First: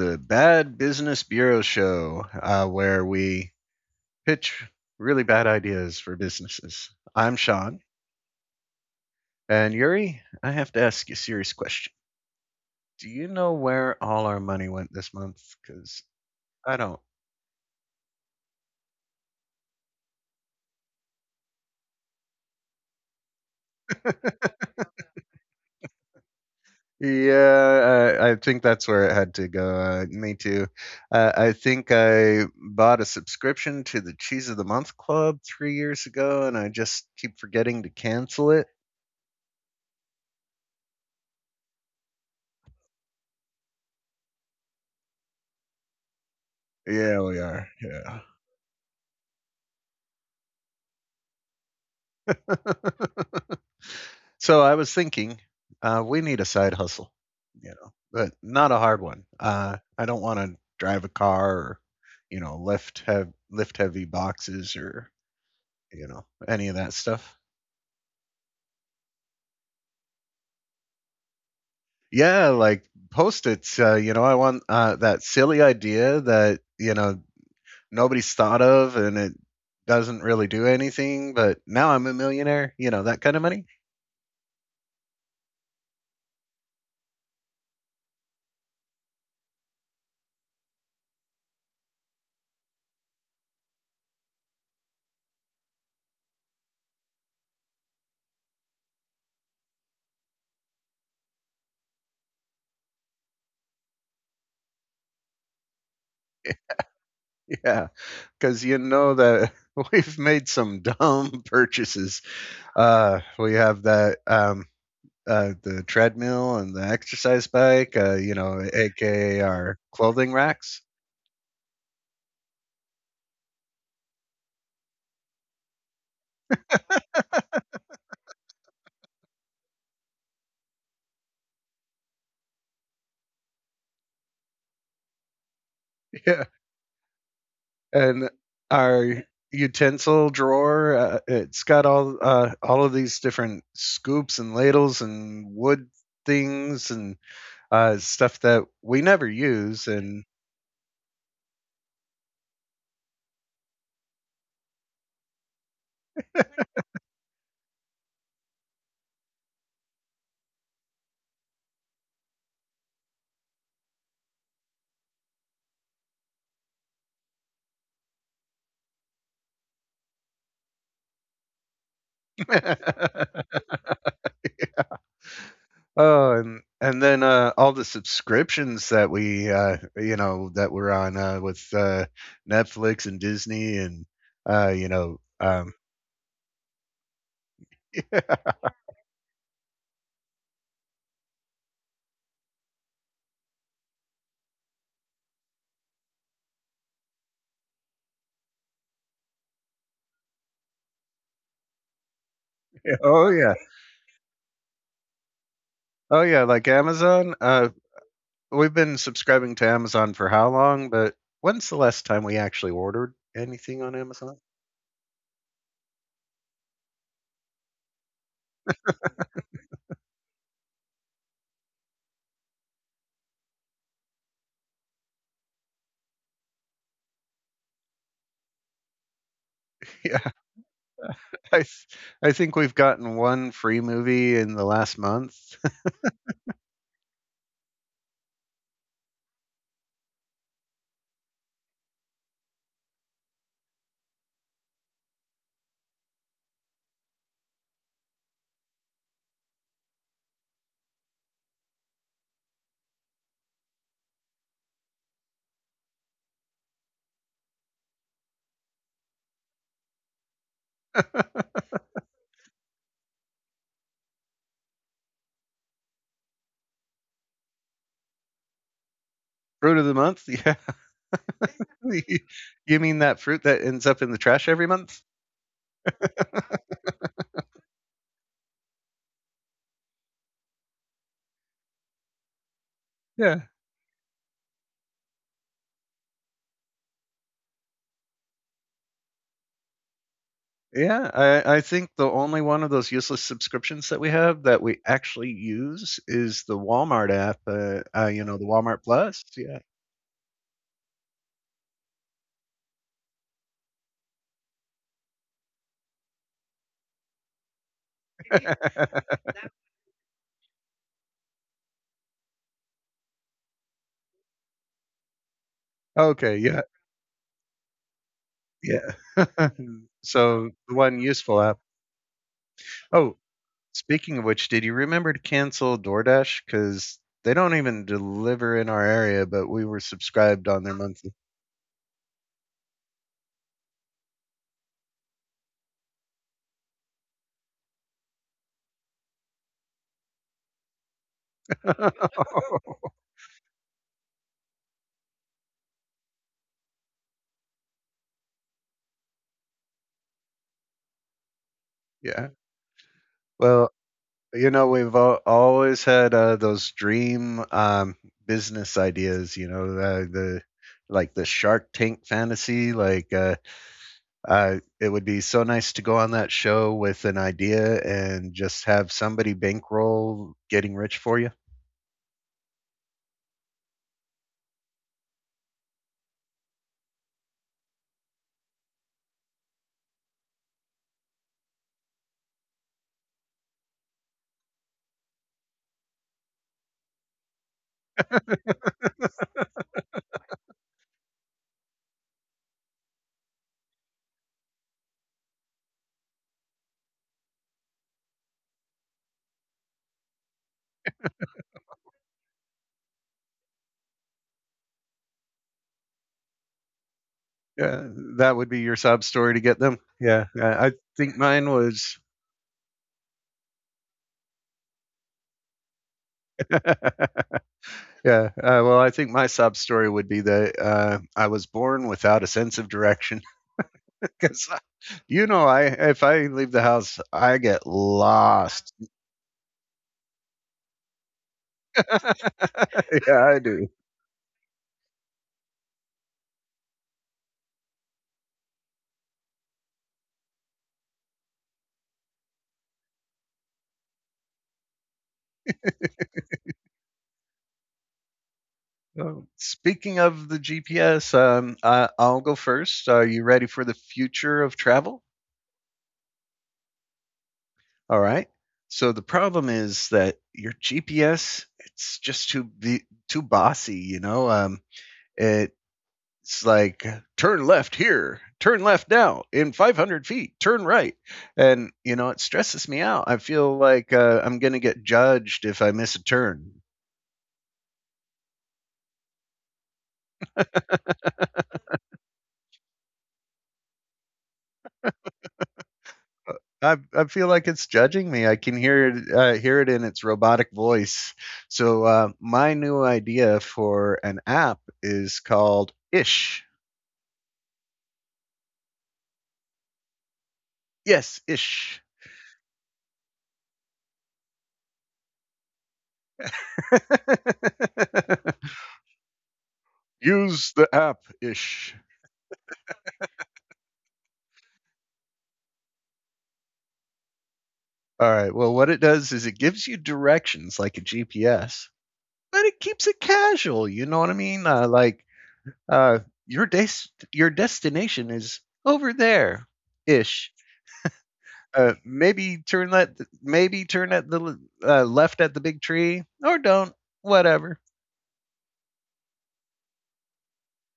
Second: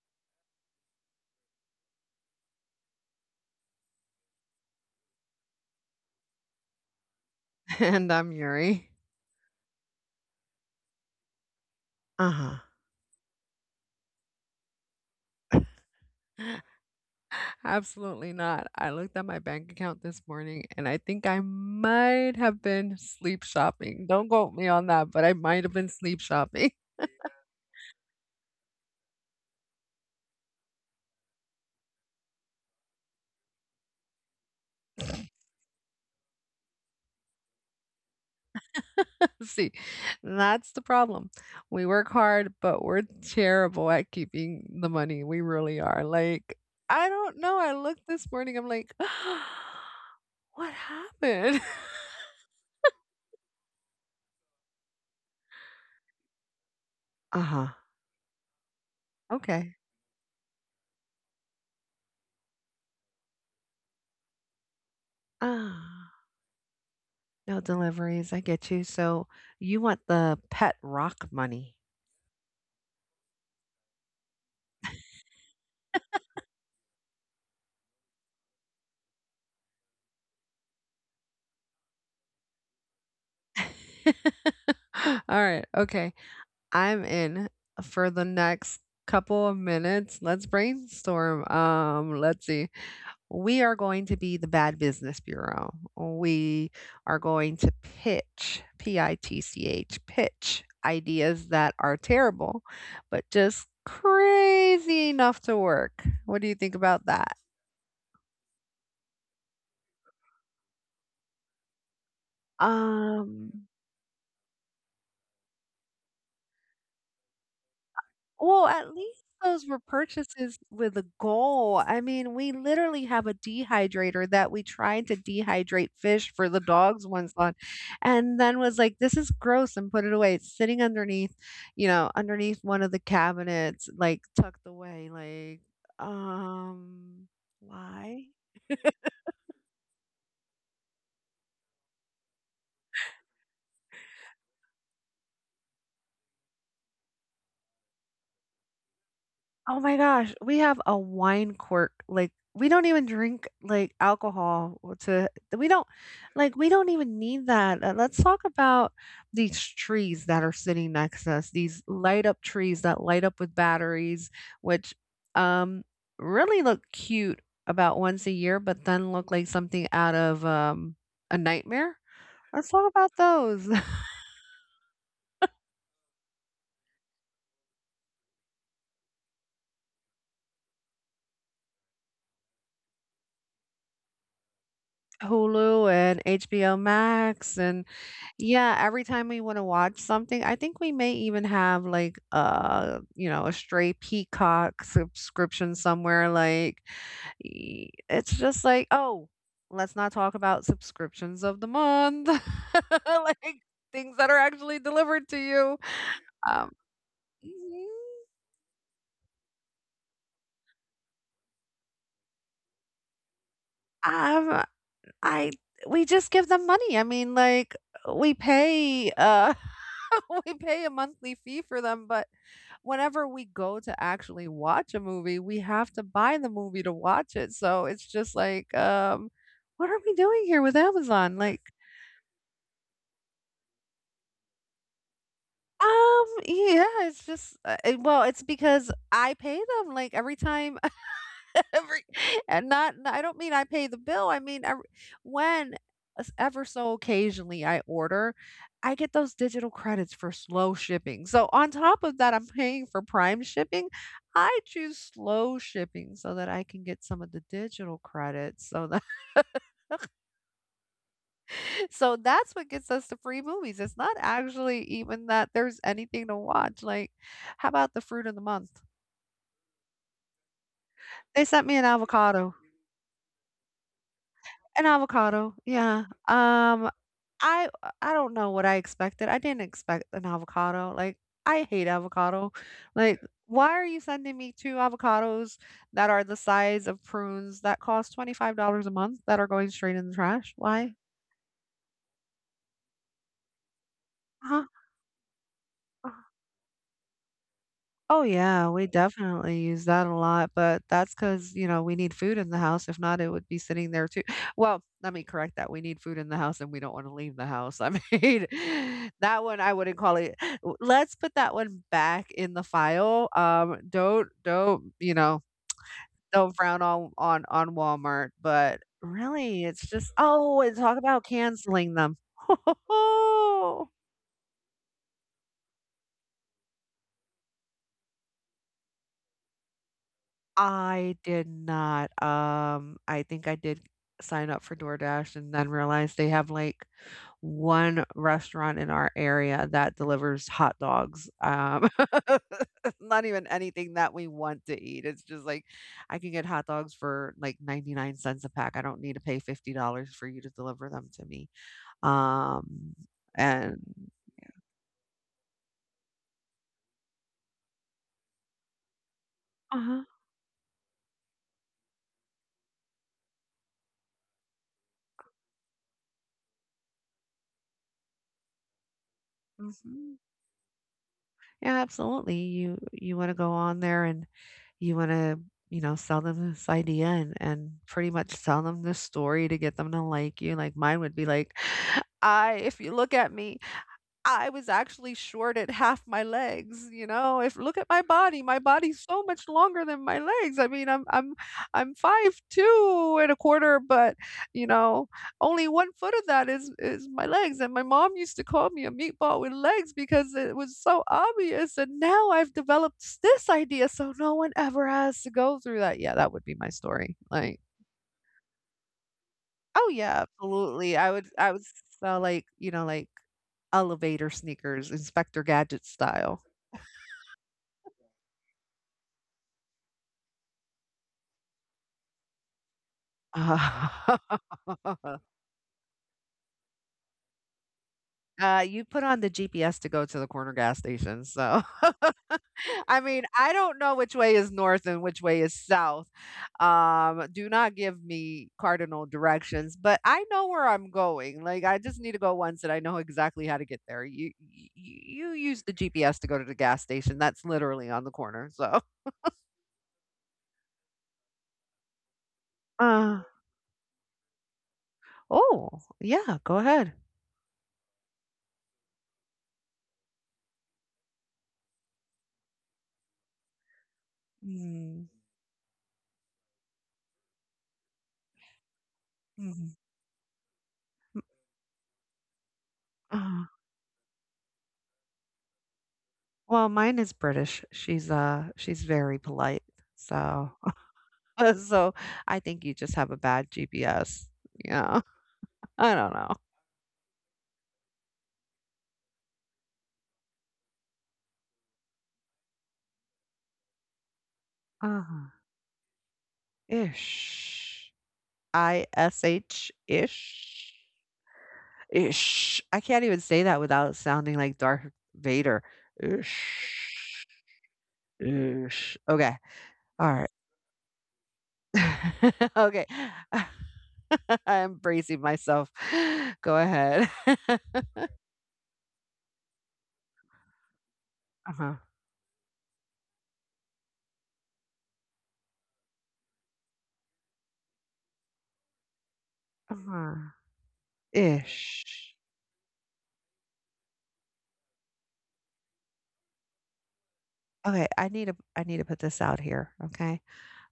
the Bad Business Bureau Show, where we pitch really bad ideas for businesses. I'm Sean. And I'm Yuri. And Yuri, I have to ask you a serious question. Uh-huh. Do you know where all our money went this month? Because I don't. Absolutely not. I looked at my bank account this morning and I think I might have been sleep shopping. Don't quote me on that, but I might have been sleep shopping. Yeah, I think that's where it had to go. Me too. I think I bought a subscription to the Cheese of the Month Club 3 years ago, and I just keep forgetting to cancel it. See, that's the problem. We work hard, but we're terrible at keeping the money. We really are. I Yeah, we don't know. are. I looked Yeah. this morning, I'm like, what happened? so I was thinking, we need a side hustle, you Uh-huh. know, but not a hard one. Okay. I don't want to drive a car or, lift heavy boxes or Ah. Any of that stuff. No deliveries, I get you. So you want the pet rock money. Yeah, like post its. You know, I want that silly idea that you know nobody's thought of and it doesn't really do anything, but now I'm a millionaire. You know, that kind of money. All right, okay. I'm in for the next couple of minutes. Let's brainstorm. Let's see. We are going to be the Bad Business Bureau. We are going to pitch, P I T C H, pitch ideas that are terrible, but just crazy enough to work. What do you think about that? Yeah, because you know that we've made some dumb purchases. We Um, have that the treadmill and the exercise bike, you know, Well, at least aka those our were clothing purchases racks. with a goal. I mean, we literally have a dehydrator that we tried to dehydrate fish for the dogs once on, and then was like, "This is gross," and put it away. It's sitting underneath, you know, underneath one of the cabinets, like tucked away. Yeah, um, why? and our utensil drawer. It's got all of these different scoops and ladles and wood things and stuff that we never Oh use. my And gosh, we have a wine quirk, like, we don't even drink, like, alcohol w to we don't like, we don't even need that, let's talk about these trees that are sitting next to us, these light up trees that light up with batteries, which, um, really look cute about once a year, but then look like something out of, a nightmare. Let's talk about those. oh, and then, all the subscriptions that we, you know, that we're on, with Netflix and Disney and, uh, you know, um Hulu and HBO Max and yeah, every time we want to watch something, I think we may even have like you know, a stray Peacock subscription somewhere it's just like, oh, let's not talk about subscriptions of the month. oh, yeah. Like things that are actually delivered to you. Oh, yeah, like Um, Amazon, mhm. we've been subscribing to Amazon for how long, but when's the last time we actually ordered anything on Amazon? um I We just give them money. We pay we pay a monthly fee for them, but whenever we go to actually watch a movie, we have to buy the movie to watch it. So it's just like, what are we Yeah, doing here with Amazon? I Like, th I think we've gotten 1 free movie in the last month. Yeah, it's just, well, it's because I pay them. Like every time every and not I I don't mean I pay the bill, I mean, ever when s ever so occasionally I order, I get those digital credits for slow shipping, so on top of that, I'm paying for Prime shipping, I choose slow shipping so that I can get some of the digital credits, so that so that's what gets us the free movies, it's not actually even that there's anything to watch, like, how about the fruit of the month? Fruit of the month? Yeah. They sent me an avocado. You mean that fruit that ends up in the trash every An month? avocado, yeah. I I don't know what I expected. I didn't expect an avocado. Like, I hate avocado. Like, Yeah. why are you sending me 2 avocados that are the size of prunes that cost $25 a month that are going straight in the trash? Why? Yeah, I think the only one of those useless subscriptions that we have that Huh? we actually use is the Walmart app, you Oh, know, the yeah, Walmart we Plus, yeah. definitely use that a lot, but that's 'cause, you know, we need food in the house. If not, it would be sitting there too. Well, let me correct that. We need food in the house and we don't wanna leave the house. I mean, that one I wouldn't call it w let's put that one back in the file. Don't you know, Okay, don't yeah, frown on on Walmart, but yeah. really, it's just So, oh, the and one talk about useful app, canceling them. oh, speaking of which, did you remember to cancel DoorDash? Because they don't even deliver in our area, but we were subscribed on their monthly. I did not, I think I did sign up for DoorDash and then realized they have, like, 1 restaurant in our area that delivers hot dogs, not even anything that we want to eat, it's just, like, I can get hot dogs for, like, 99 cents¢ a pack, I don't need to pay $50 for you to deliver them to me, Yeah. um, Well, and you know, we've always had those dream business ideas. You know, Uh-huh, the like the Shark Tank fantasy. It would be so nice to go on that show with an idea and just have somebody mhm. bankroll getting rich for you. Yeah, absolutely. You want to go on there and you want to, you know, sell them this idea and pretty much sell them this story to get them to like you. Like mine would be like, "I If you look at me, I was actually shorted half my legs, you know? If look at my body, my body's so much longer than my legs. I'm 5 two and a quarter, but you know, only 1 foot of that is my legs. And my mom used to call me a meatball with legs because it was so obvious. And now I've developed this idea so no one ever has to go through that. Yeah, that would be my story. Like, Yeah, that would be your sob story to get them. oh Yeah, yeah, I absolutely. Think mine I would was. sell like, you know, like Elevator sneakers, Inspector Gadget style. yeah, I think my sob story would be that I was born without a sense of direction. Uh, because you know, I if I leave the house I get lost. you put on the GPS to go to the corner gas station, so I yeah, mean, I I do. don't know which way is north and which way is south. Do not give me cardinal directions, but I know where I'm going. Like, I just need to go once, and I know exactly how to get there. You use the GPS to go to the gas station. That's literally on the corner. So, Oh, speaking of the GPS, I'll go first. Are you uh, ready for the future of travel? oh yeah, go ahead. All right. So the problem is that your GPS, it's too bossy. You know, Mm, it it's like turn left here, turn left now, in 500 feet turn right, and you know, it stresses me out. I mhm. feel like I'm going to get judged if I miss a turn. Well, mine is British. She's very polite, so so I think you just have a bad GPS. Yeah, I don't Uh, know. I feel like it's judging me. I can hear it in its robotic voice. So my new idea for an app uh is called Ish. Ish. ish, ish? Yes, Ish. Ish. I can't even say that without sounding like Darth Vader. Ish. Ish. Okay. Alright. Use the app Ish. Okay. I'm bracing myself. Go ahead. All right. Well, what it does is it gives you directions like a GPS, Uh-huh. but it keeps it casual. You know what I mean? Uh, your your destination is over there, ish. Uh-huh. Ish. Maybe turn that maybe turn at the left at the big tree, or don't. Whatever. Okay, I need to put this out here, okay?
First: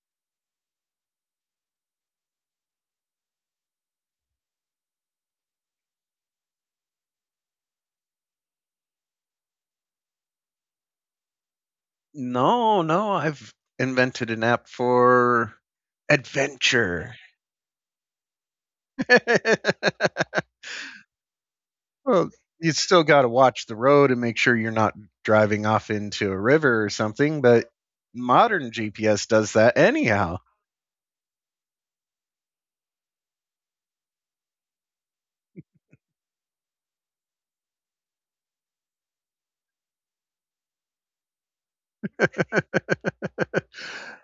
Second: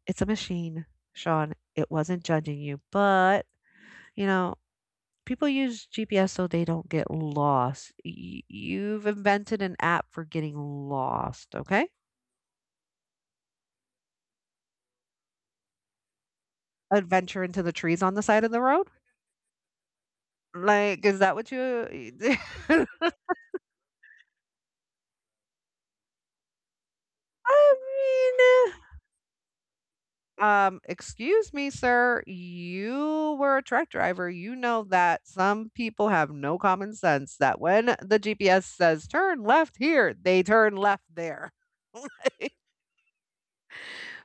It's a machine, Sean. It wasn't judging you, but, you know, people use GPS so they don't get lost. You've invented an app for getting lost, okay? No, no, I've invented an app for adventure. Adventure into the trees on the side of the road? Like, is that what you well, you still got to watch the road and make sure you're not driving off into a river or something, but I modern mean GPS does that anyhow. Excuse me, sir, you were a truck driver. You know that some people have no common sense that when the GPS says turn left here, they turn left there. Like,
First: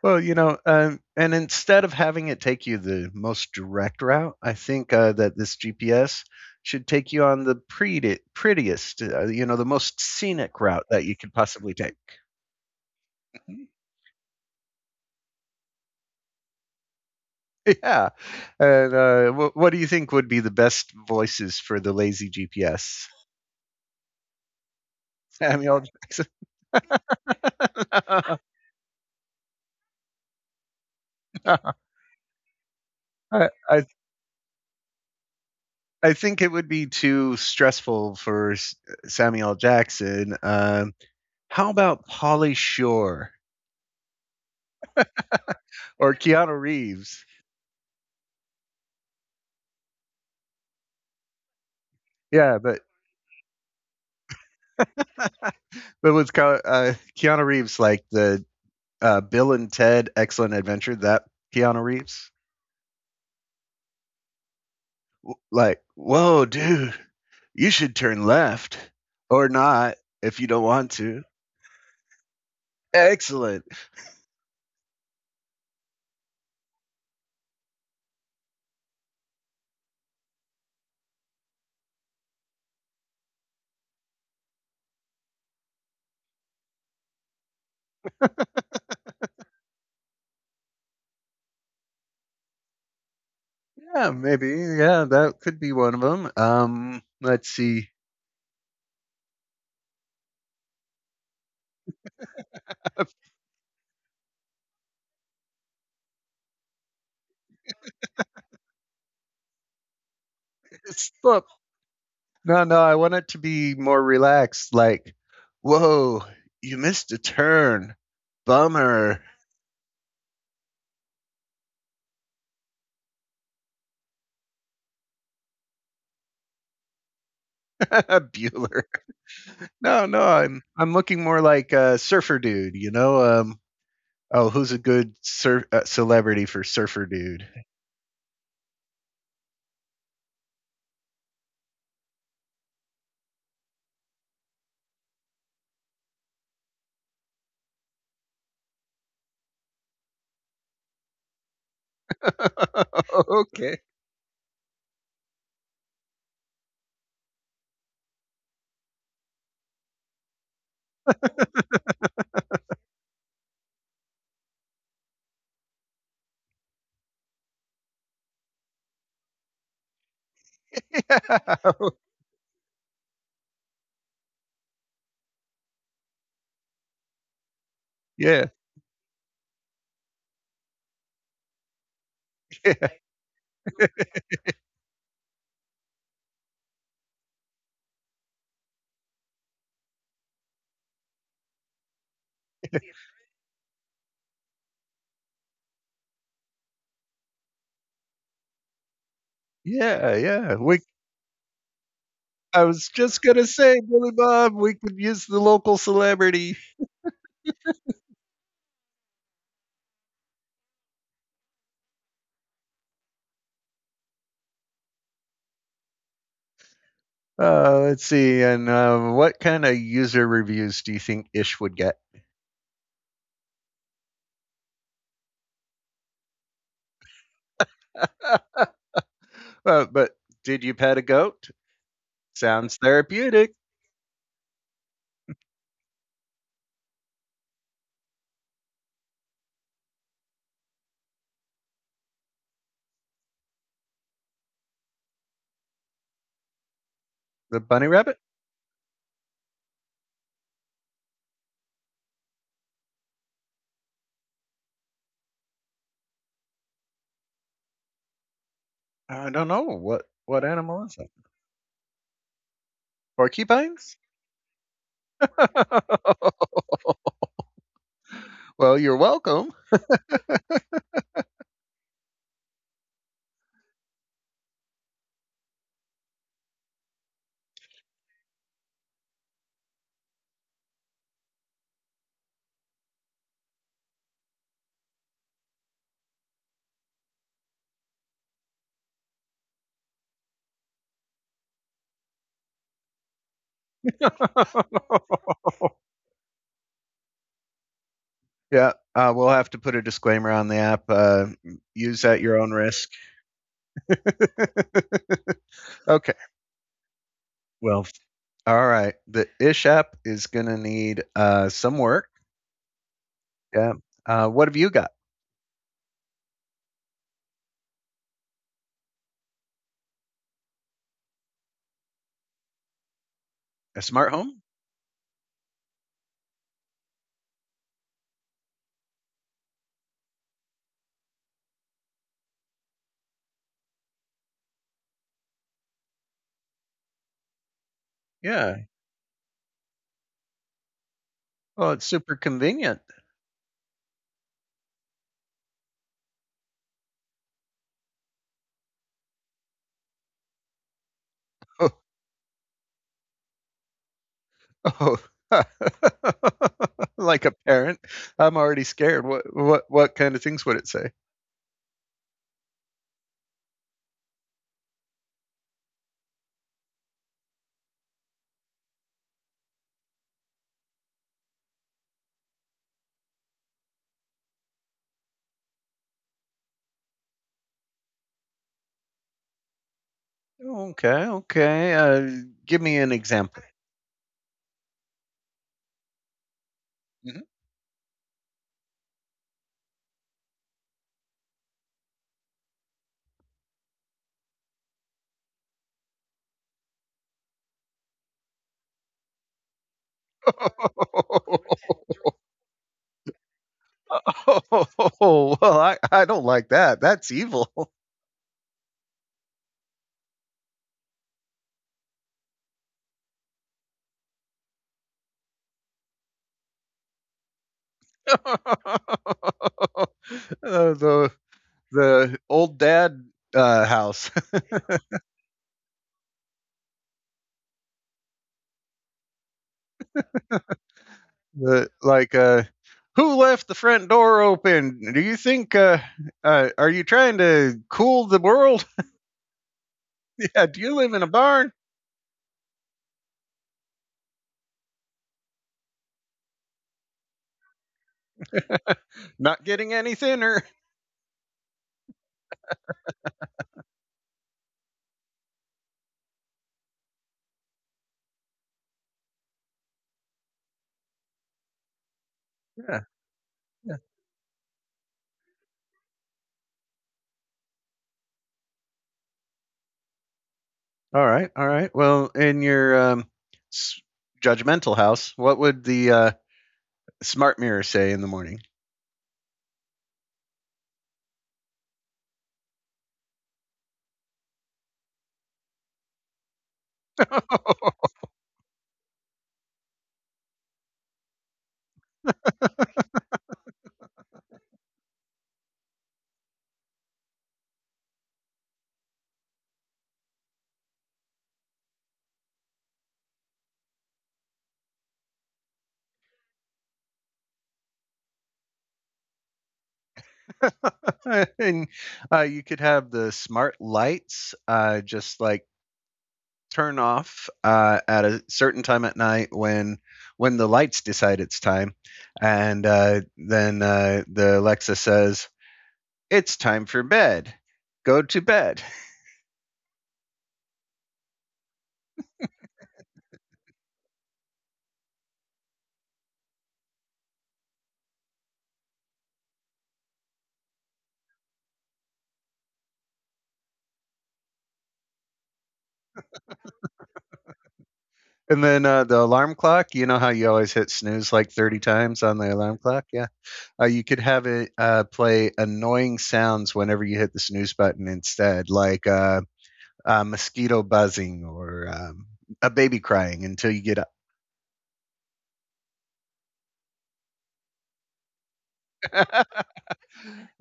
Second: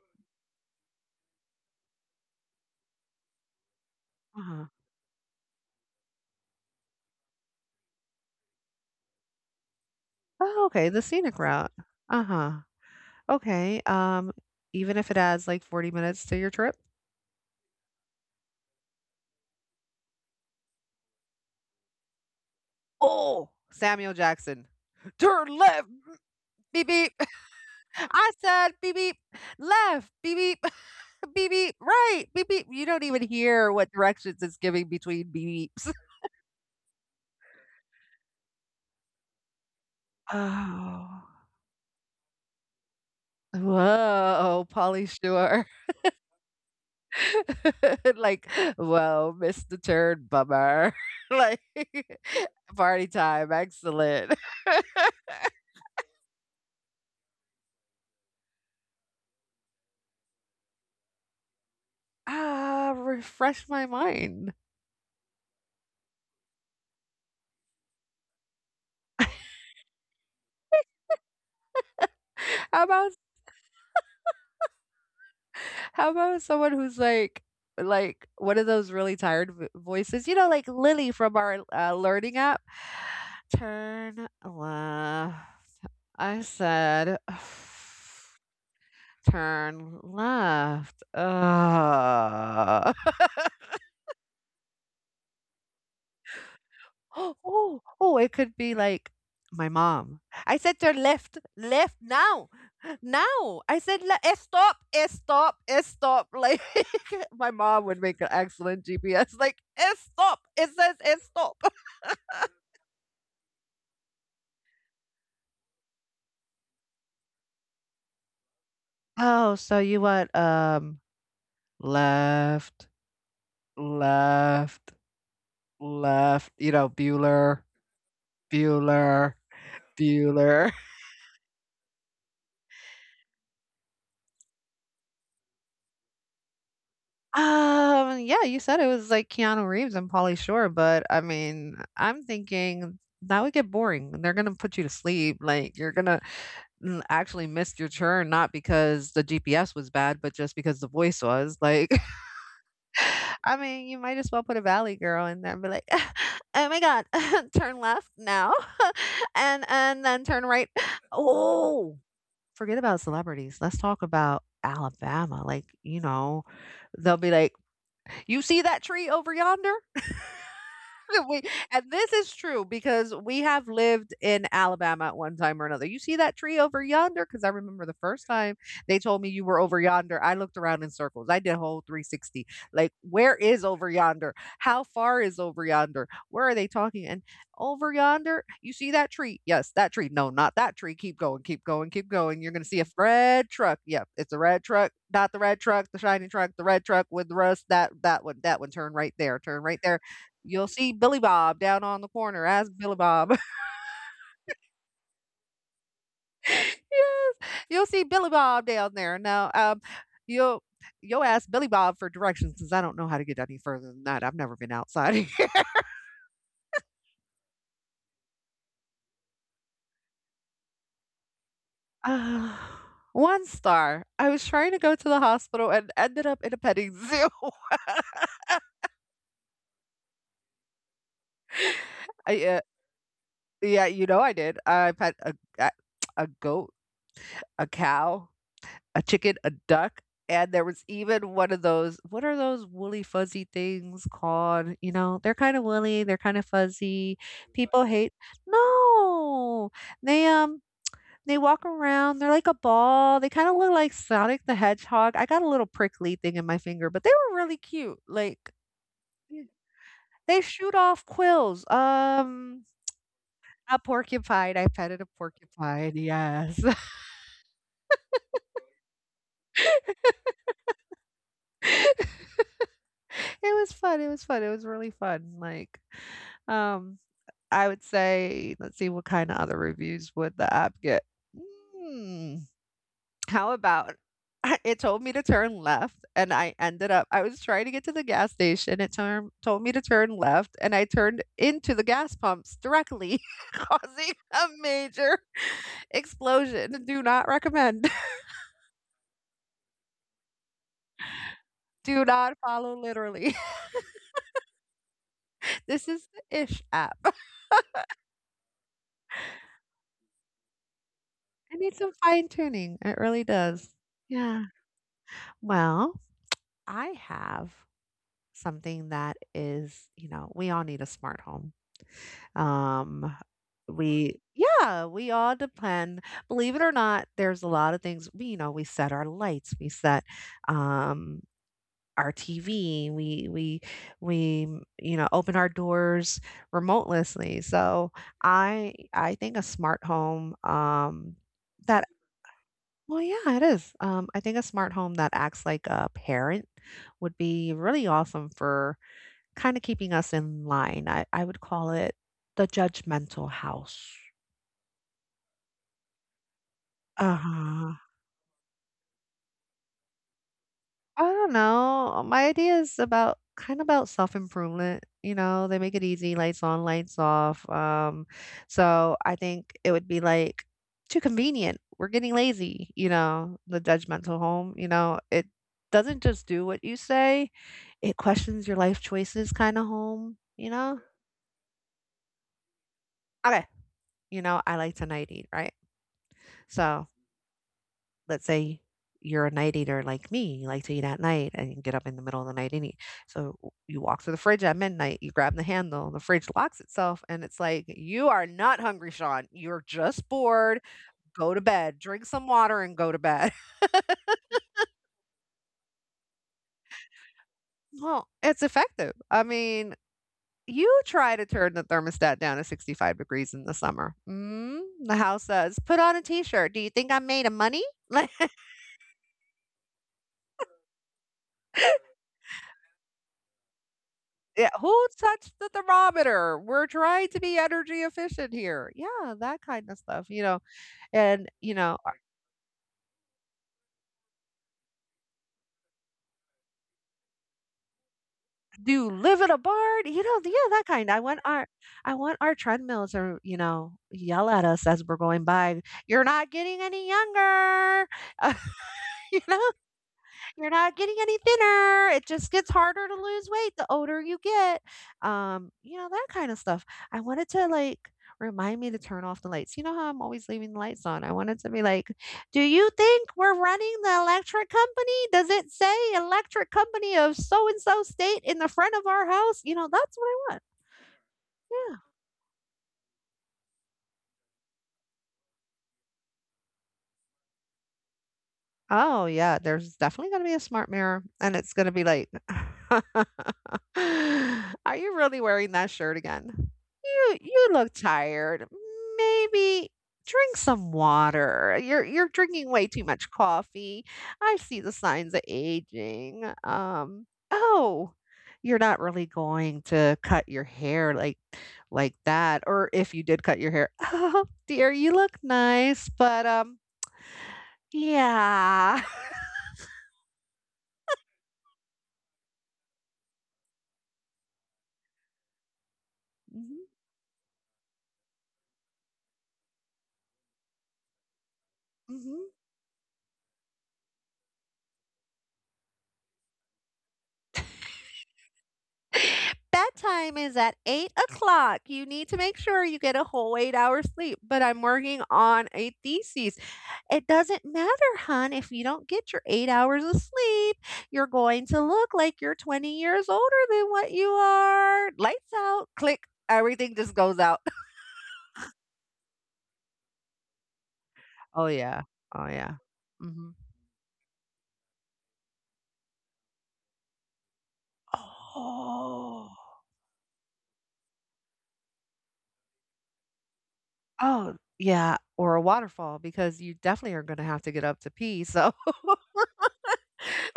Well, you know, and instead of having it take you the most direct route, I Uh-huh. think that this GPS should take you on prettiest, you know, the most scenic Oh, route okay, the that you could scenic route. possibly take. Uh-huh. Okay. Even if it adds like 40 minutes to your trip. yeah. And what do you think would be the best voices for the lazy GPS? Oh, Samuel Jackson. Turn Samuel left. Jackson. Beep beep. I said beep beep. Left. Beep beep. Beep No, beep, right, beep beep. You don't even I, hear I what directions it's giving between beeps. I think it would be too stressful for Samuel Jackson. Oh. How about Polly Shore? Whoa, Pauly Shore. Or Keanu Reeves. Like, "Whoa, missed the turn, bummer." Like, Yeah, but, "Party time, excellent." but what's called Keanu Reeves, like the Bill and Ted Excellent Adventure, that Keanu Reeves? Ah, refresh my mind. Like, whoa, dude, you should turn left, or not if you don't want to. How about Excellent. how about someone who's like one of those really tired v voices, you know, like Lily from our, learning app? "Turn left." I said, "Turn left." Yeah, maybe. Yeah, that could be one of them. Let's Oh, see. oh, it could be like my mom. I said, "Turn left, left now, now." I said, "Le- eh, "Stop, eh, stop, eh, stop." Like my mom would make an excellent GPS. Like, eh, "Stop." It says, "Eh, Look, stop." no, no, I want it to be more relaxed. Like, whoa, you missed a turn. Bummer. Oh, so you want left, left, left? You know, Bueller, Bueller. Bueller. No, no, I'm Bueller. I'm looking more like a surfer dude, you know. Oh, who's a good celebrity for surfer dude? Yeah, you said it was like Keanu Reeves and Pauly Shore, but I mean, I'm thinking that would get boring. They're gonna put you to sleep. Like you're gonna mm, actually miss your turn, not because the GPS was bad, but just because the voice was. Like, I okay, mean, you might as well put a Valley Girl in there and be like, "Oh my God, turn left now, and then turn right." Oh, forget about celebrities. Let's talk about Alabama. Like, you know, they'll be like you see that tree over yonder? we and this is true because we have lived in Alabama at one time or another. You see that tree over yonder? Because I remember the yeah, first yeah, time they told me you were over yonder. I looked around in circles. I did a whole 360. Like, where is over yonder? How far is over yonder? Where are they talking? And over yonder, you see that tree? Yes, that tree. No, not that tree. Keep going, keep going, keep going. You're gonna see a red truck. Yep, it's a red truck. Not the red truck, the shiny truck, the red truck with rust. That that one. Turn right there. yeah, yeah. You'll We, see Billy Bob down on the corner. I Ask was Billy just Bob. gonna say, Billy Bob, we could use the local celebrity. Yes, you'll see Billy Bob down there. Now, you'll you'll ask Billy Bob for directions because I don't know how to get any further than that. I've never been outside. Let's see, and what kind of user reviews do you think Ish would get? Uh, one star. I was trying to go to the hospital and ended up in a petting zoo. But did you pet a goat? I, uh, Sounds therapeutic. yeah, you know I did. I pet a a goat, a cow. A chicken, a duck, and there was even one of those, what are those woolly fuzzy things called? You know, they're kind of woolly, they're kind of fuzzy. The People bunny hate. rabbit? No! They they walk around, they're like a ball, they kind of look like Sonic the Hedgehog. I got a little prickly thing in my finger, but they were really cute, like. I Yeah, don't know they what shoot animal is off that. quills. A Porcupines? porcupine, I petted a porcupine, yes. well, you're welcome. It was fun, it was fun, it was really fun, like, um, I would say, let's see, what kinda other reviews would the app get? Mm, how about it told me to turn left, and I ended up, I was trying to get to the gas station, it turn told me to turn left, and I turned into the gas pumps directly, causing a major explosion. Do not recommend. yeah, we'll have to put a disclaimer on the app. Use Do at not your own follow risk. literally. This is okay. the Ish app. Well, all right. The Ish app is going to need I some need some work. fine tuning. It really Yeah. does. Yeah. What have you got? Well, I have something that is, you know, we all need a smart home. Um, A smart we, home? yeah, we all depend. Believe it or not, there's a lot of things we, you know, we set our lights, we set, um, our TV, we you know, open our doors remotelessly. So Yeah. I think a smart home, Oh, it's that. super convenient. Well, yeah, it is. I think a smart home that acts like a parent would be really awesome for kind of keeping us in line. I would Oh, call it the judgmental house. oh. Uh like a huh. parent, I'm already scared. What what kind of things would it say? I don't know. My idea is about kind of about self-improvement, you know, they make it easy, lights on, lights off. So I think it would be like too convenient. We're getting lazy, you know, the judgmental home, you know, it doesn't just do what you say, it questions your life choices kind of home, you know? Okay, okay. Give me an example. Okay. You know, I like to night eat, right? So Mhm. let's say you're a night eater like me, you like to eat at night and you get up in the middle of the night and eat. So you walk to the fridge at midnight, you grab the handle, the fridge locks itself, and it's like, you are not hungry, Sean. You're just bored. Go to bed, drink some water, and go to bed. Oh, well, I don't like that. That's evil. Well, it's effective. I mean, you try to turn the thermostat down to 65 degrees in the summer. Mm, the house says, put on a t shirt. Do you think I'm made of money? Like, Uh, the the old dad house. yeah, who touched the thermometer? We're trying to be energy efficient here. Yeah, that kind of stuff, you know. And you the know, like who left the front door open? Do you think are you trying to cool the world? do you live in a barn? You know, yeah, yeah, do that you live kind. in a barn? I want our treadmills to, you know, yell at us as we're going by. You're not getting any younger, you know. Not getting any thinner. You're not getting any thinner. It just gets harder to lose weight the older you get. You know, that kind of stuff. I wanted to like remind me to turn off the lights. You know how I'm always leaving the lights on? I wanted to be like, do you Yeah. think we're running the electric company? Does it say electric company of so and so state in the front of our house? You know, that's what I want. All right, all right. Yeah. Well, in your s- judgmental house, what would the smart mirror say in the morning? Oh, yeah, there's definitely gonna be a smart mirror, and it's gonna be like, "Are you really wearing that shirt again? You look tired. Maybe drink some water. You're drinking way too much coffee. I see the signs of aging. Oh, you're not really going to cut your hair like that. Or if you did cut your hair, oh dear, you look nice, but yeah." and you could have the smart lights just like turn off at a certain time at night, when the lights decide it's time, hmm. and then the Alexa says it's time for bed. Go to bed. Bedtime is at 8 o'clock. You need to make sure you get a whole 8 hours sleep. But I'm working on a thesis. It doesn't matter, hun, if you don't get your 8 hours of sleep. You're going to look like you're 20 years older than what you are. Lights out, click, everything just goes out. and then the alarm clock. You know how you always hit snooze like Oh 30 yeah. times on Oh the alarm yeah. clock, yeah? Hmm. You could have it play annoying sounds whenever you hit the snooze button instead, like Oh. Mosquito buzzing, or a baby crying until you get up. Oh yeah. Or a waterfall because you definitely are going to have to get up to pee. So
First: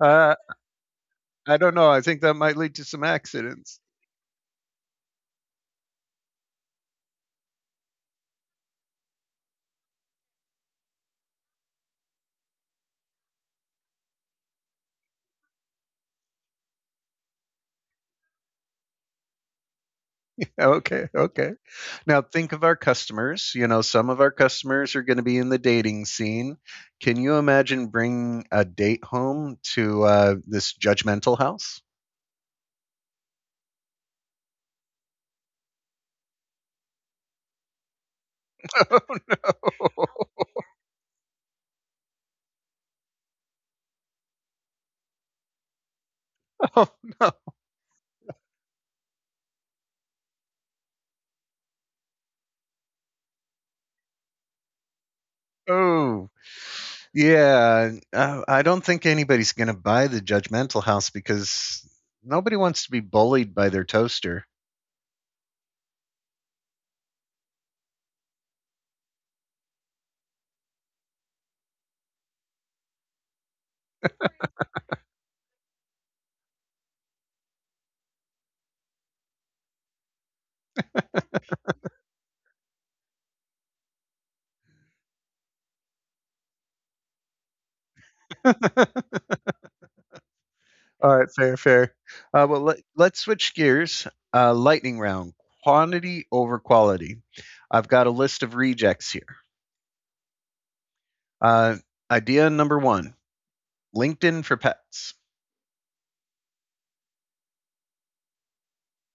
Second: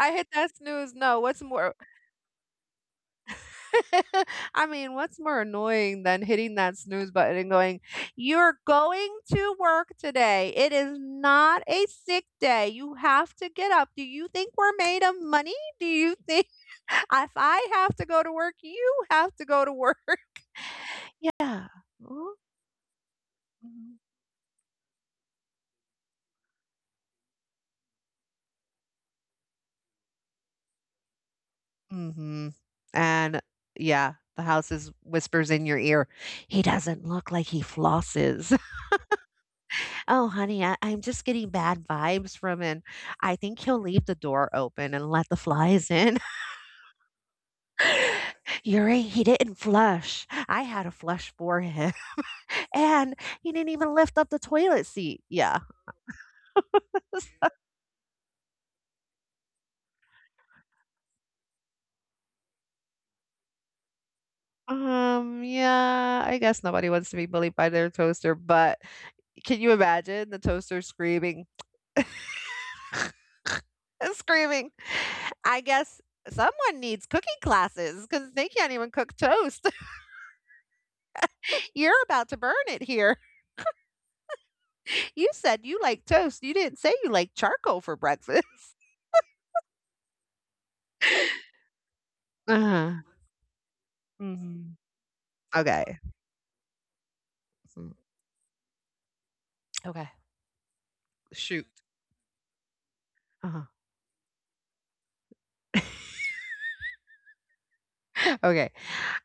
hit uh, that snooze. No, what's I don't more know. I think that might lead to some accidents. I mean, what's more annoying than hitting that snooze button and going, "You're going to work today. It is not a sick day. You have to get up. Do you think we're made of money? Do you think if I have to go to work, you have to go to work?" Okay, okay. Yeah. Now Mm. think of our customers. You know, some of our customers are going to be in the dating scene. Can you imagine bringing a date home to this judgmental house? Mhm. And yeah, the house is whispers in your ear, "He doesn't look like he flosses." Oh, honey, I'm just getting bad vibes from him. I think he'll leave the door open and let the flies in. oh, no. You're right, he didn't flush. I had a flush for him. And he didn't even lift up the toilet seat. Yeah. Oh. Yeah, I don't think anybody's going to buy the judgmental house because nobody wants to be bullied by their toaster. Yeah, I guess nobody wants to be bullied by their toaster, but can you imagine the toaster screaming? Screaming. I guess someone needs cooking classes because they can't even cook toast. You're about to burn it here. You said you like toast. You didn't say you like charcoal for breakfast. All right, fair, fair. Well, Uh-huh. let's switch gears. Mhm. Lightning round, Okay. quantity over quality. Mm. I've got a list of rejects here. Okay. Shoot. Uh, idea number one, Uh-huh. LinkedIn for pets. Okay.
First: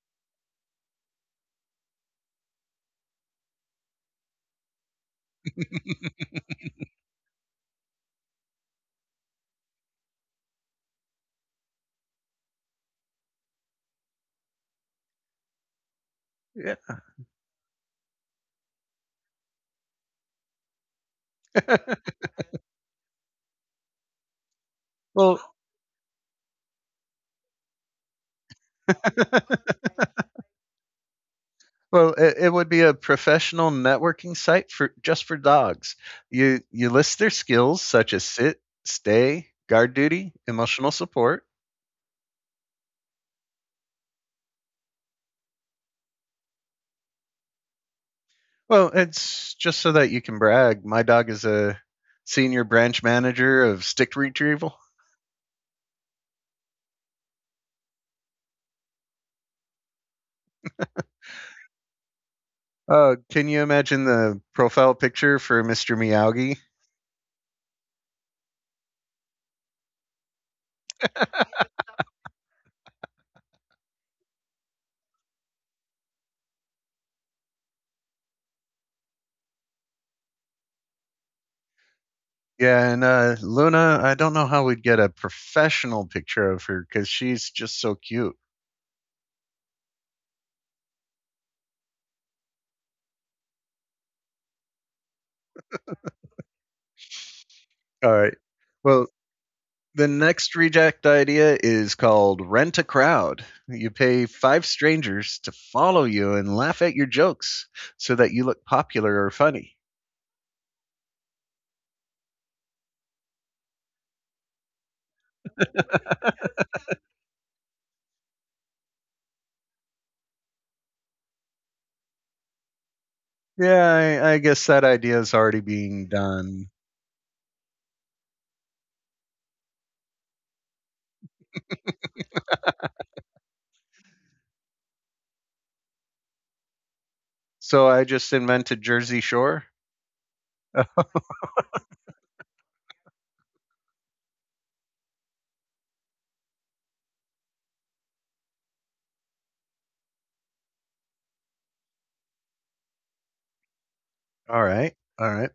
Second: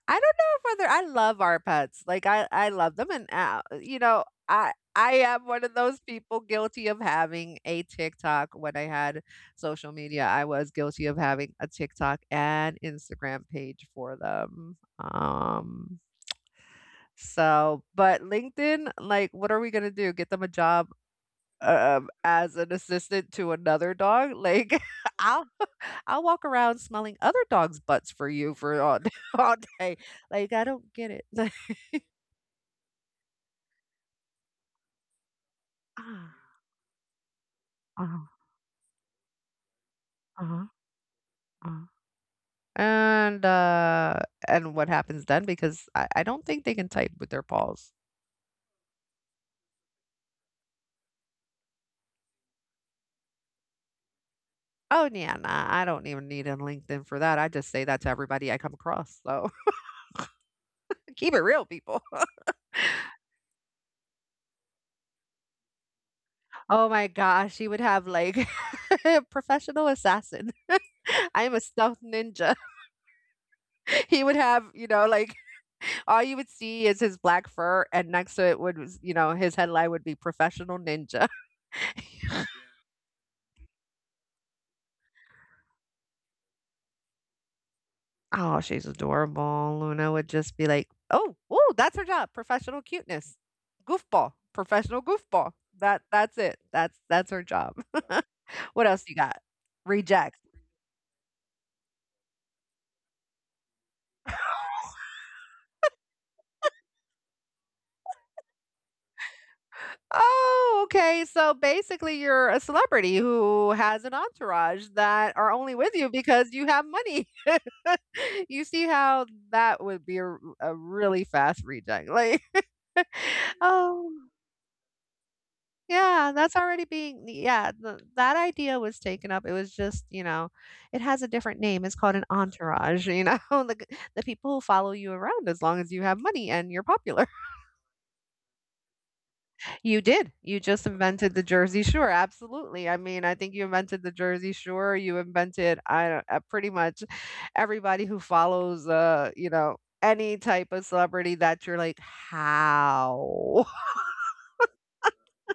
I don't know if whether I love our pets. Like I love them, and you know, I am one of those people guilty of having a TikTok. When I had social media, I was guilty of having a TikTok and Instagram page for them. Yeah. So, but LinkedIn, like, what are we gonna do? Get them a job as an assistant to another dog? Like, well, I'll I'll walk around smelling other dogs' butts for you for all, all day. Like, I don't get it. Well, it would be a professional networking site for just for dogs. Ah, You list their skills, such as uh-huh, sit, stay, guard duty, uh-huh, emotional support. uh-huh. And uh, and what happens then? Because I don't think they can type with their paws. Well, it's just so that you can brag. My dog is a senior branch manager of stick retrieval. Oh yeah, nah, I don't even need a LinkedIn for that. I just say that to everybody I come across. So keep it real, people. Can you imagine the profile picture for Mr. Miyagi? Oh my gosh, she would have like professional assassin. I'm a stealth ninja. He would have, you know, like all you would see is his black fur, and next to it would, was, you know, his headline would be professional ninja. Yeah, and Luna, I don't know how we'd get a professional picture of her because she's just so cute. Oh, she's adorable. Luna would just be like, oh, oh, that's her job, professional cuteness, goofball, professional goofball. That that's it. That's her job. All right. What else Well, you got? the Reject. next reject idea is called Rent a Crowd. You pay five strangers to follow you and laugh at your jokes so that you look popular or funny. Oh, okay. So basically, you're a celebrity who has an entourage that are only with you because you have money. You see how that would be a, a really fast reject. Like, oh, Yeah, I guess that idea is already being yeah, that's done. already being, yeah, th that idea was taken up. It was just, you know, it has a different name. It's called an entourage, you know, the, the people who follow you around as long as you have money and you're popular. So I just invented Jersey Shore. You did. You just invented the Jersey Shore. Absolutely. I mean, I think you invented the Jersey Shore. You invented, I don't, pretty much everybody who follows you know, any type of celebrity that you're like, "How?" All right. All right.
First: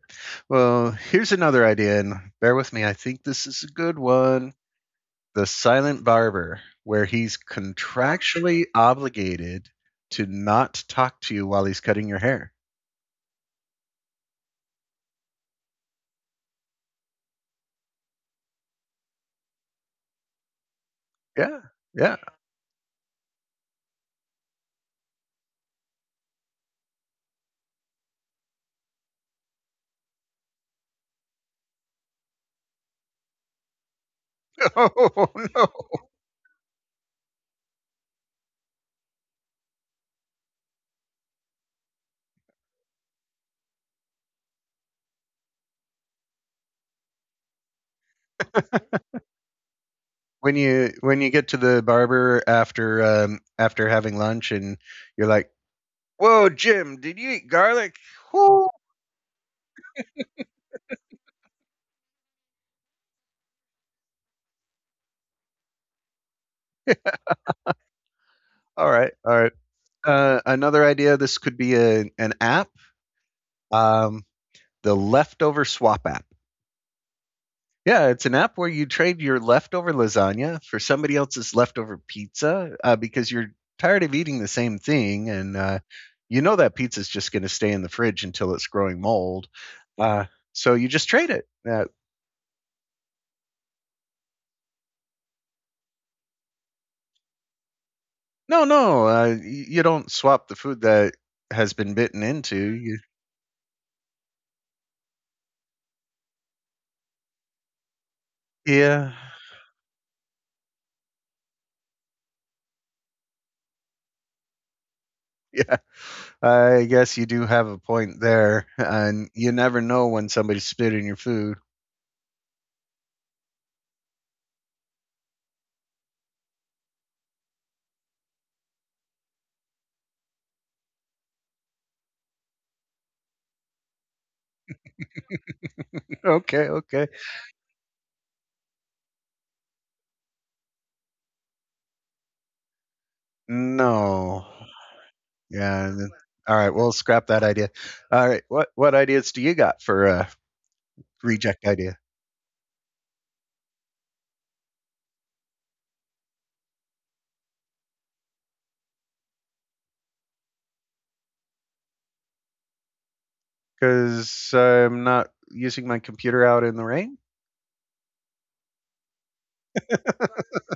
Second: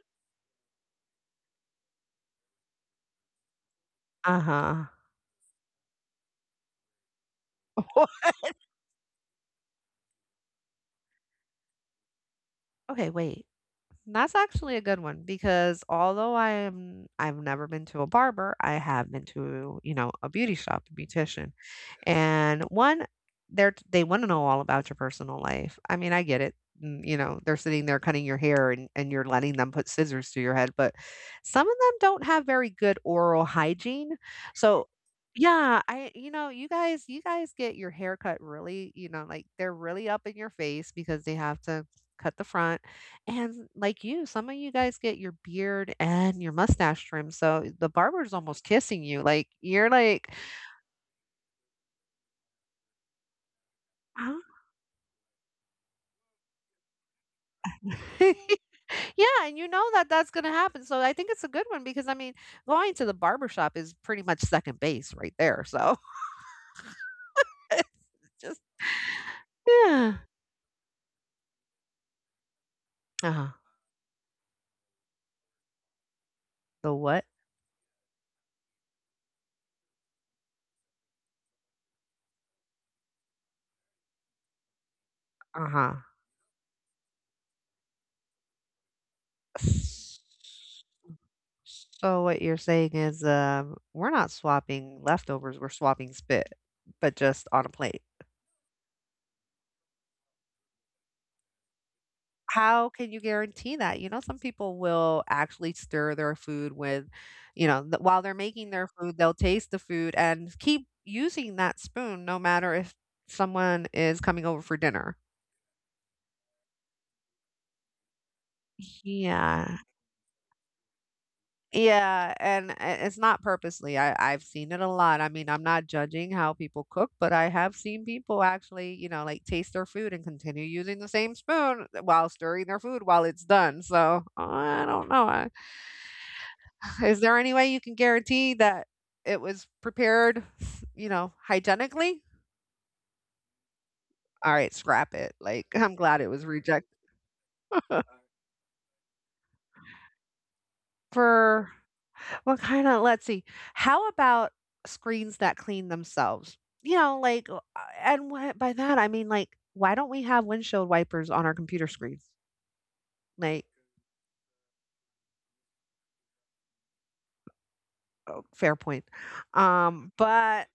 Well, here's another idea, and bear with me. I think this is a good one. Uh-huh. The Silent Barber, where he's contractually obligated to not talk to you while he's cutting your hair. Okay, wait. That's actually a good one because although I am, I've never been to a barber, I have been to, you know, a beauty shop, a beautician. Yeah. Yeah. And one, they're they want to know all about your personal life. I mean, I get it. Mm. You know, they're sitting there cutting your hair and you're letting them put scissors to your head, but some of them don't have very good oral hygiene. So, Oh no. yeah, I, you know, you guys get your hair cut really, you know, like they're really up in your face because they have to cut the front. And like you, some of you guys get your beard and your mustache trimmed. So the barber's almost kissing you. Like you're like, When you get to the barber after after having lunch and you're like, "Whoa, Jim, did you eat garlic?" Whoo. yeah, and you know that that's gonna happen, so I think it's a good one because, I mean, going to the barbershop is pretty much second base right there, so it's just All right, all right. yeah. Another idea. This could be an app. Uh-huh. Um, the leftover swap app. The what? Yeah, it's an app where you trade your leftover lasagna for somebody else's leftover pizza because you're tired of eating the same thing, and Uh-huh. you know that pizza's just going to stay in the fridge until it's growing mold. S. Uh, so you just trade it. So what you're saying is, we're not swapping leftovers, we're swapping spit, but just on a plate. No, no, y you don't swap the food that has been bitten into. How You, can you guarantee that? You know, some people will actually stir their food with, you know, while they're making their yeah, food, they'll taste the food and keep using that spoon no matter if someone is coming over for dinner. yeah, I guess you do have a point there, and you Yeah. never know when somebody's spitting your food. Yeah, and it's not purposely. I've seen it a lot. I mean, I'm not judging how people cook, but I have seen people actually, like taste their food and continue using the same spoon while stirring their food while it's done. So I don't know. Okay, okay. Is there any way you can guarantee that it was prepared, you know, hygienically? No. All right, scrap it. Like, Yeah, I'm and glad it was alright, rejected. we'll scrap that idea. Alright, what ideas do you got for a reject For idea? what kind of, let's see. How about screens that clean themselves? You know, like, and what, by that I mean, like, why don't we have windshield wipers on our computer screens? Like, Because 'cause I'm not using my computer out in the rain? oh, fair point. But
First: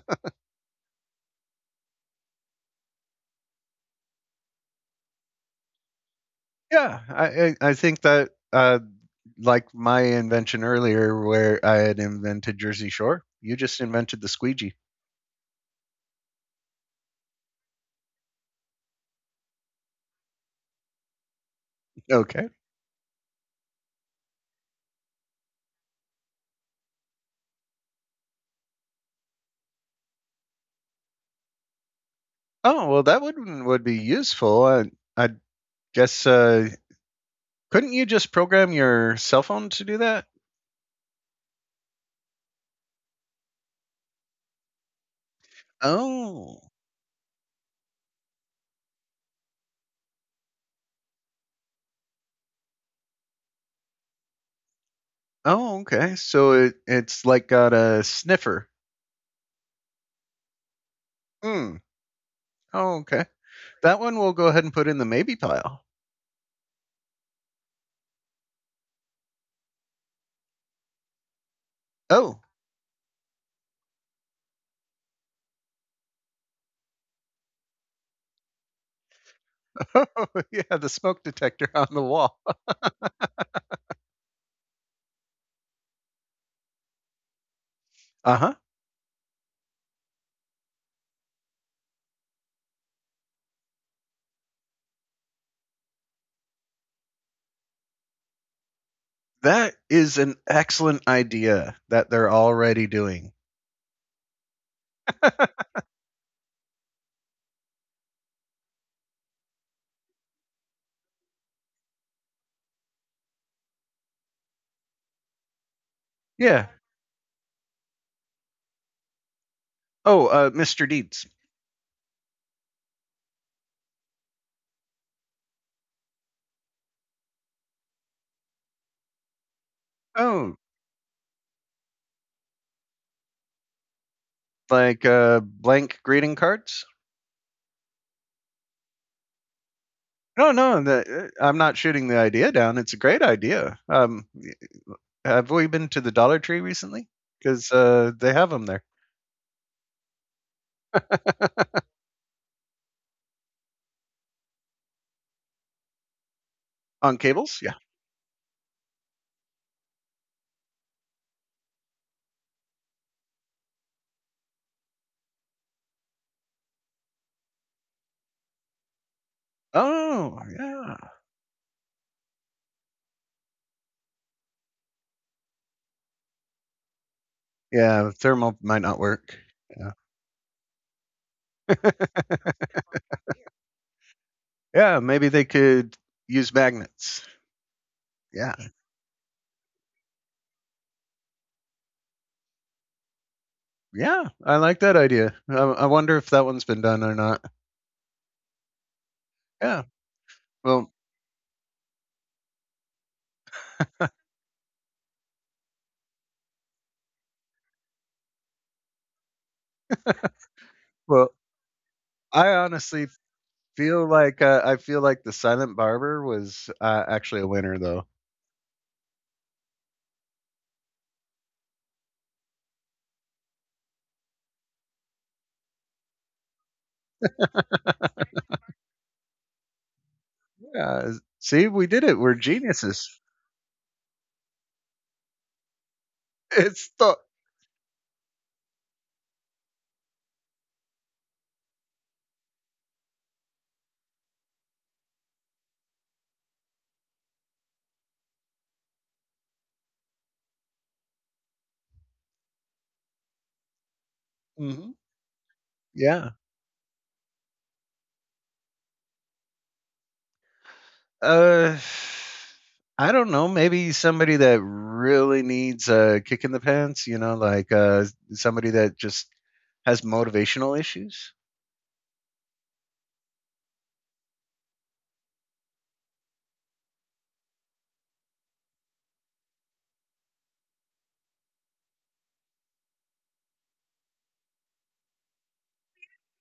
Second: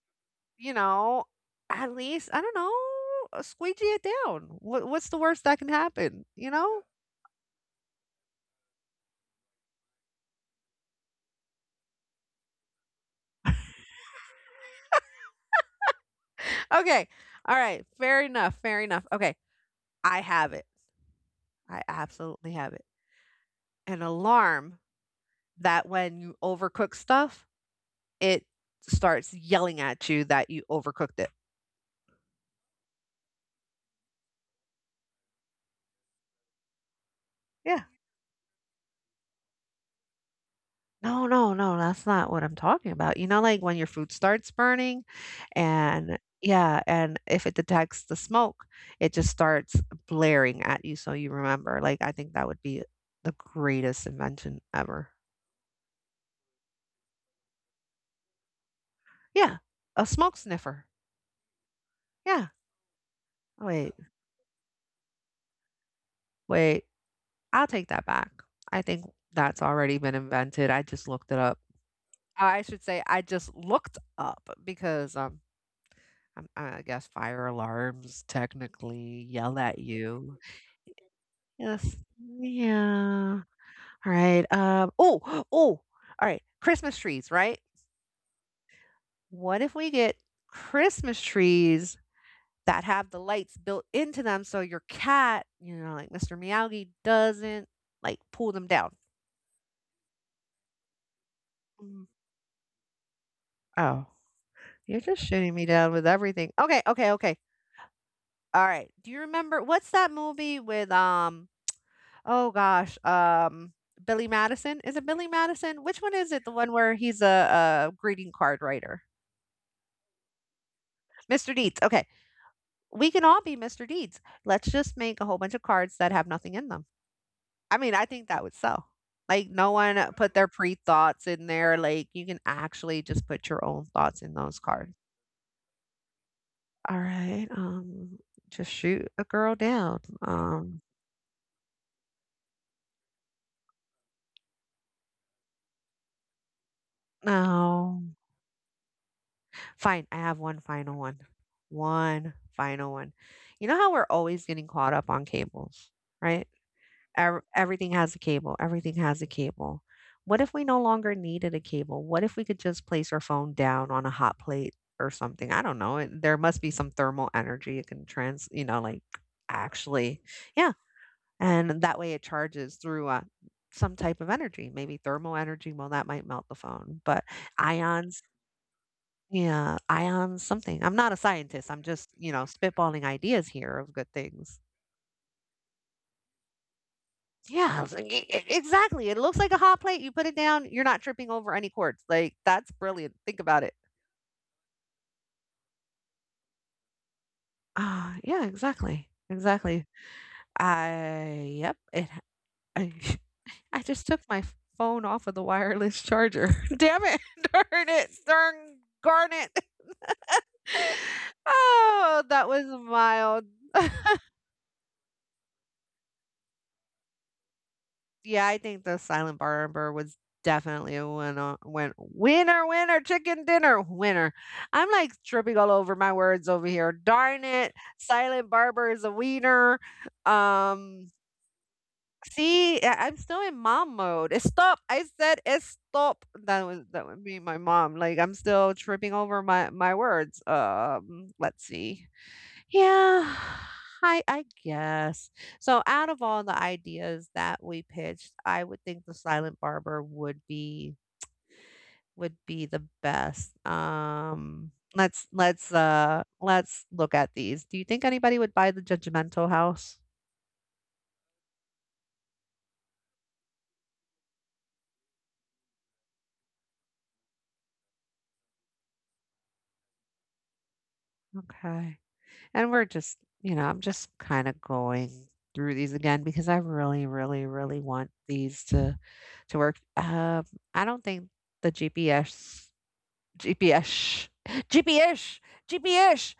you know, at least, I don't know, squeegee it down. What's the worst that can happen? You know. Yeah, I think that, like my invention earlier where I had invented Jersey Shore. You just invented the squeegee. Okay. All right. Fair enough. Fair enough. Okay. I have it. I Okay. absolutely have it. An alarm that when you overcook stuff, it starts yelling at you that you overcooked it. Oh, well, that would be useful. I guess, Yeah. couldn't you just program your cell phone to do that? No, no, no. That's not what I'm talking about. You know, like when your food starts burning, and Oh. yeah, and if it detects the smoke, it just starts blaring at you so you remember. Like, I think that would be the greatest invention ever. Oh, okay. So it, it's like got a sniffer. Yeah. A smoke sniffer. Hmm. Yeah. Oh, okay. Wait. That one we'll go ahead and put in the maybe pile. Wait, I'll take that back. I think that's already been invented. I just looked it up. Oh, I should say I just looked up because I'm, I guess, fire alarms technically yell at oh you. yeah, the smoke detector on Yes. the wall. Yeah. All right. Oh. Oh. All right. Christmas trees. Right. Uh huh. What if we get Christmas trees that have the lights built into them so your cat, you know, like Mr. Miyagi, doesn't like pull them down? That is an excellent idea Mm. that they're already doing. Oh. You're just shooting me down with everything. Okay, okay, okay. All right. Do you remember what's that movie with oh gosh, Billy Madison? Is it Billy Madison? Which one is it? The Yeah. one where he's a greeting card writer. Oh, Mr. Deeds. Mr. Deeds. Okay. We can all be Mr. Deeds. Let's just make a whole bunch of cards that have nothing in them. I mean, I think that would sell. Like no one put their Oh, pre-thoughts in there. Like you can actually just put your own thoughts in those cards. like blank greeting cards? All right. Just shoot a girl down. No, no, I'm not shooting the idea down. It's a great idea. Have we been to the Dollar Tree recently? Because No. They have them there Fine, I have one final one. One final one. You know how we're always getting caught up on cables, right? on cables. Yeah. Everything has a cable. Everything has a cable. What if we no longer needed a cable? What if we could just place our phone down on a hot plate or something? I don't know. There must be some thermal energy it can you know, like, actually. Oh, Yeah. yeah. And that way it charges through some type of energy, maybe thermal energy. Well, that might melt the phone, but Yeah, ions. thermal might not work. Yeah, Yeah. ion something. I'm not a scientist. I'm just, you know, spitballing ideas here of good things. yeah, maybe they could use magnets. Yeah, it's Yeah. exactly. It looks like a hot plate. You put it down, you're not tripping over any cords. Like, that's brilliant. Think about it. Yeah, I like that idea. I wonder if that one's been done or not. Ah, yeah, exactly. Yeah. Exactly. Well, Yep. I, I just took my phone off of the wireless charger. Damn it. Darn it. Darn garnet. well, Oh, that I was honestly mild. feel like I feel like the Silent Barber was actually a winner, though. Yeah, I think the silent barber was definitely a winner, winner, winner, chicken dinner, winner. I'm like tripping all over my words over here. Darn it. Silent barber is a wiener. Um, Yeah, see, we did it. We're See, I'm geniuses. still in mom mode. It's stop. I said it's stop. That was It's that the would be my mom. Like I'm still tripping over my words. Let's see. Yeah, I guess. So out of all the ideas that we pitched, I would think the silent barber would be the best. Mhm. Let's Yeah. let's look at these. Do you think anybody would buy the judgmental house? Uh, I don't know. Maybe somebody that really needs a kick in the pants. You know, like somebody that just has motivational issues. Okay. And we're just, you know, I'm just kind of going through these again because I really, really, really want these to work. I don't think the GPS. GPS. GPS. GPS.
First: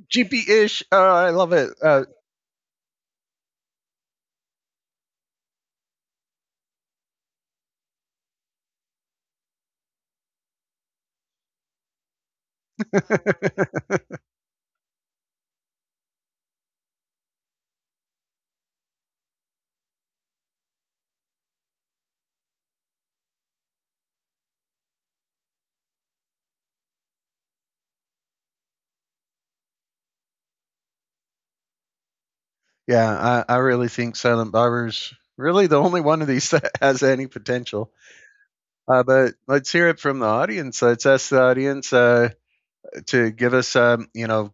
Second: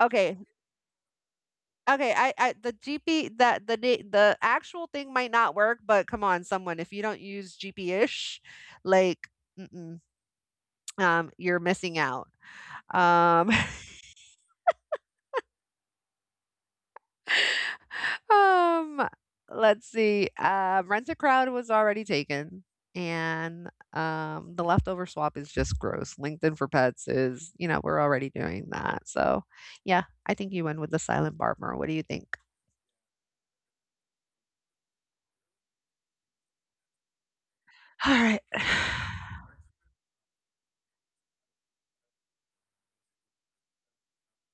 Okay. GP ish. Oh, I love it. Okay. I the GP, that the the actual thing might not work, but come on, someone, if you don't use GPS, like, mm-mm, you're missing out. Um, um, let's see. Rent a Crowd was already taken, and the leftover swap is just gross. LinkedIn for pets is, you know, we're already doing that. So yeah, I think you went with the silent barber. What do you think? yeah, I really think Silent Barber's really the only one of these that has any potential. Alright. But let's hear it from the audience. Let's ask the audience to give us, you know,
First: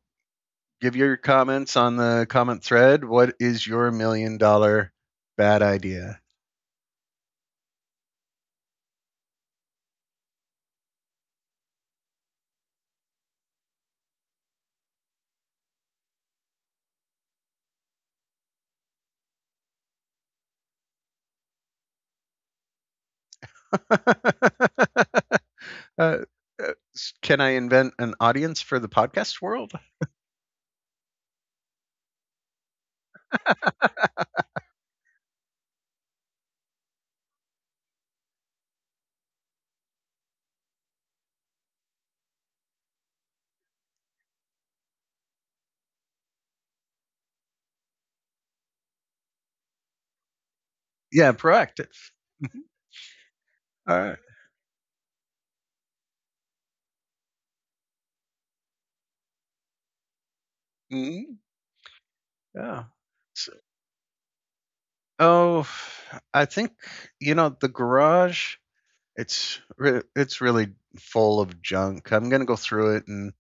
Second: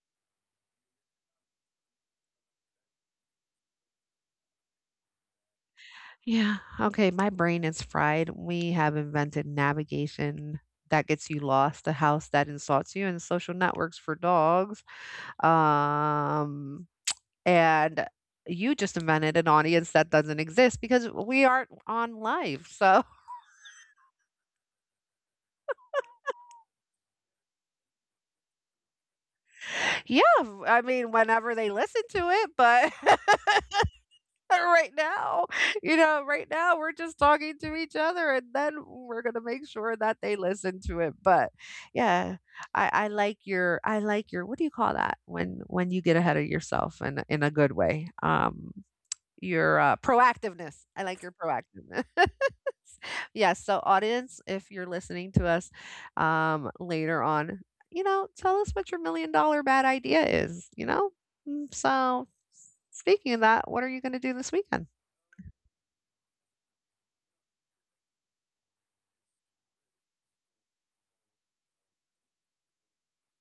give your comments on the comment thread. What is your $1 million bad idea? Yeah, okay, my brain is fried. We have invented navigation that gets you lost, a house that insults you, and social networks for dogs. Um, and you just invented an audience that doesn't exist because we aren't on live. So, uh, can I invent an audience for the podcast world? yeah, I mean, whenever they listen to it, but right now. You know, right now we're just talking to each other and then we're going to make sure that they listen to it. But yeah, I like your, I like your, what do you call that when you get ahead of yourself in in a good way? Your proactiveness. I like Yeah, your proactive. proactiveness. Yes. So, All right. audience, if you're listening to us later on, you know, tell us what your million-dollar bad idea is, you know? Mm-hmm. Mm. So, Yeah. speaking of So, that, what are you going to do this weekend? oh, I think you know the garage. It's it's really full of junk. I'm gonna go through it and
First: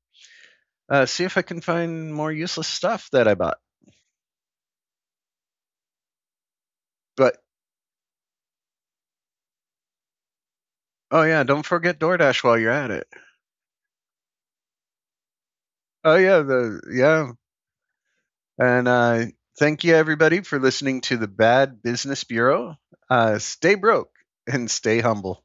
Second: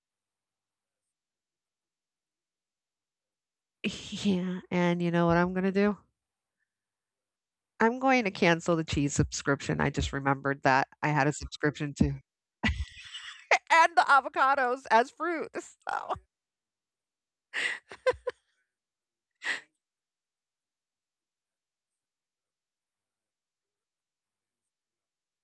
See if I can find more useless stuff that I bought. Yeah. And you know what I'm going to do? But I'm going to cancel the cheese subscription. I just remembered that I oh had a yeah, don't subscription forget to DoorDash while you're at it. and the avocados as fruit, Oh so yeah, the yeah, and thank you everybody for listening to the Bad Business Bureau. Stay broke and stay humble.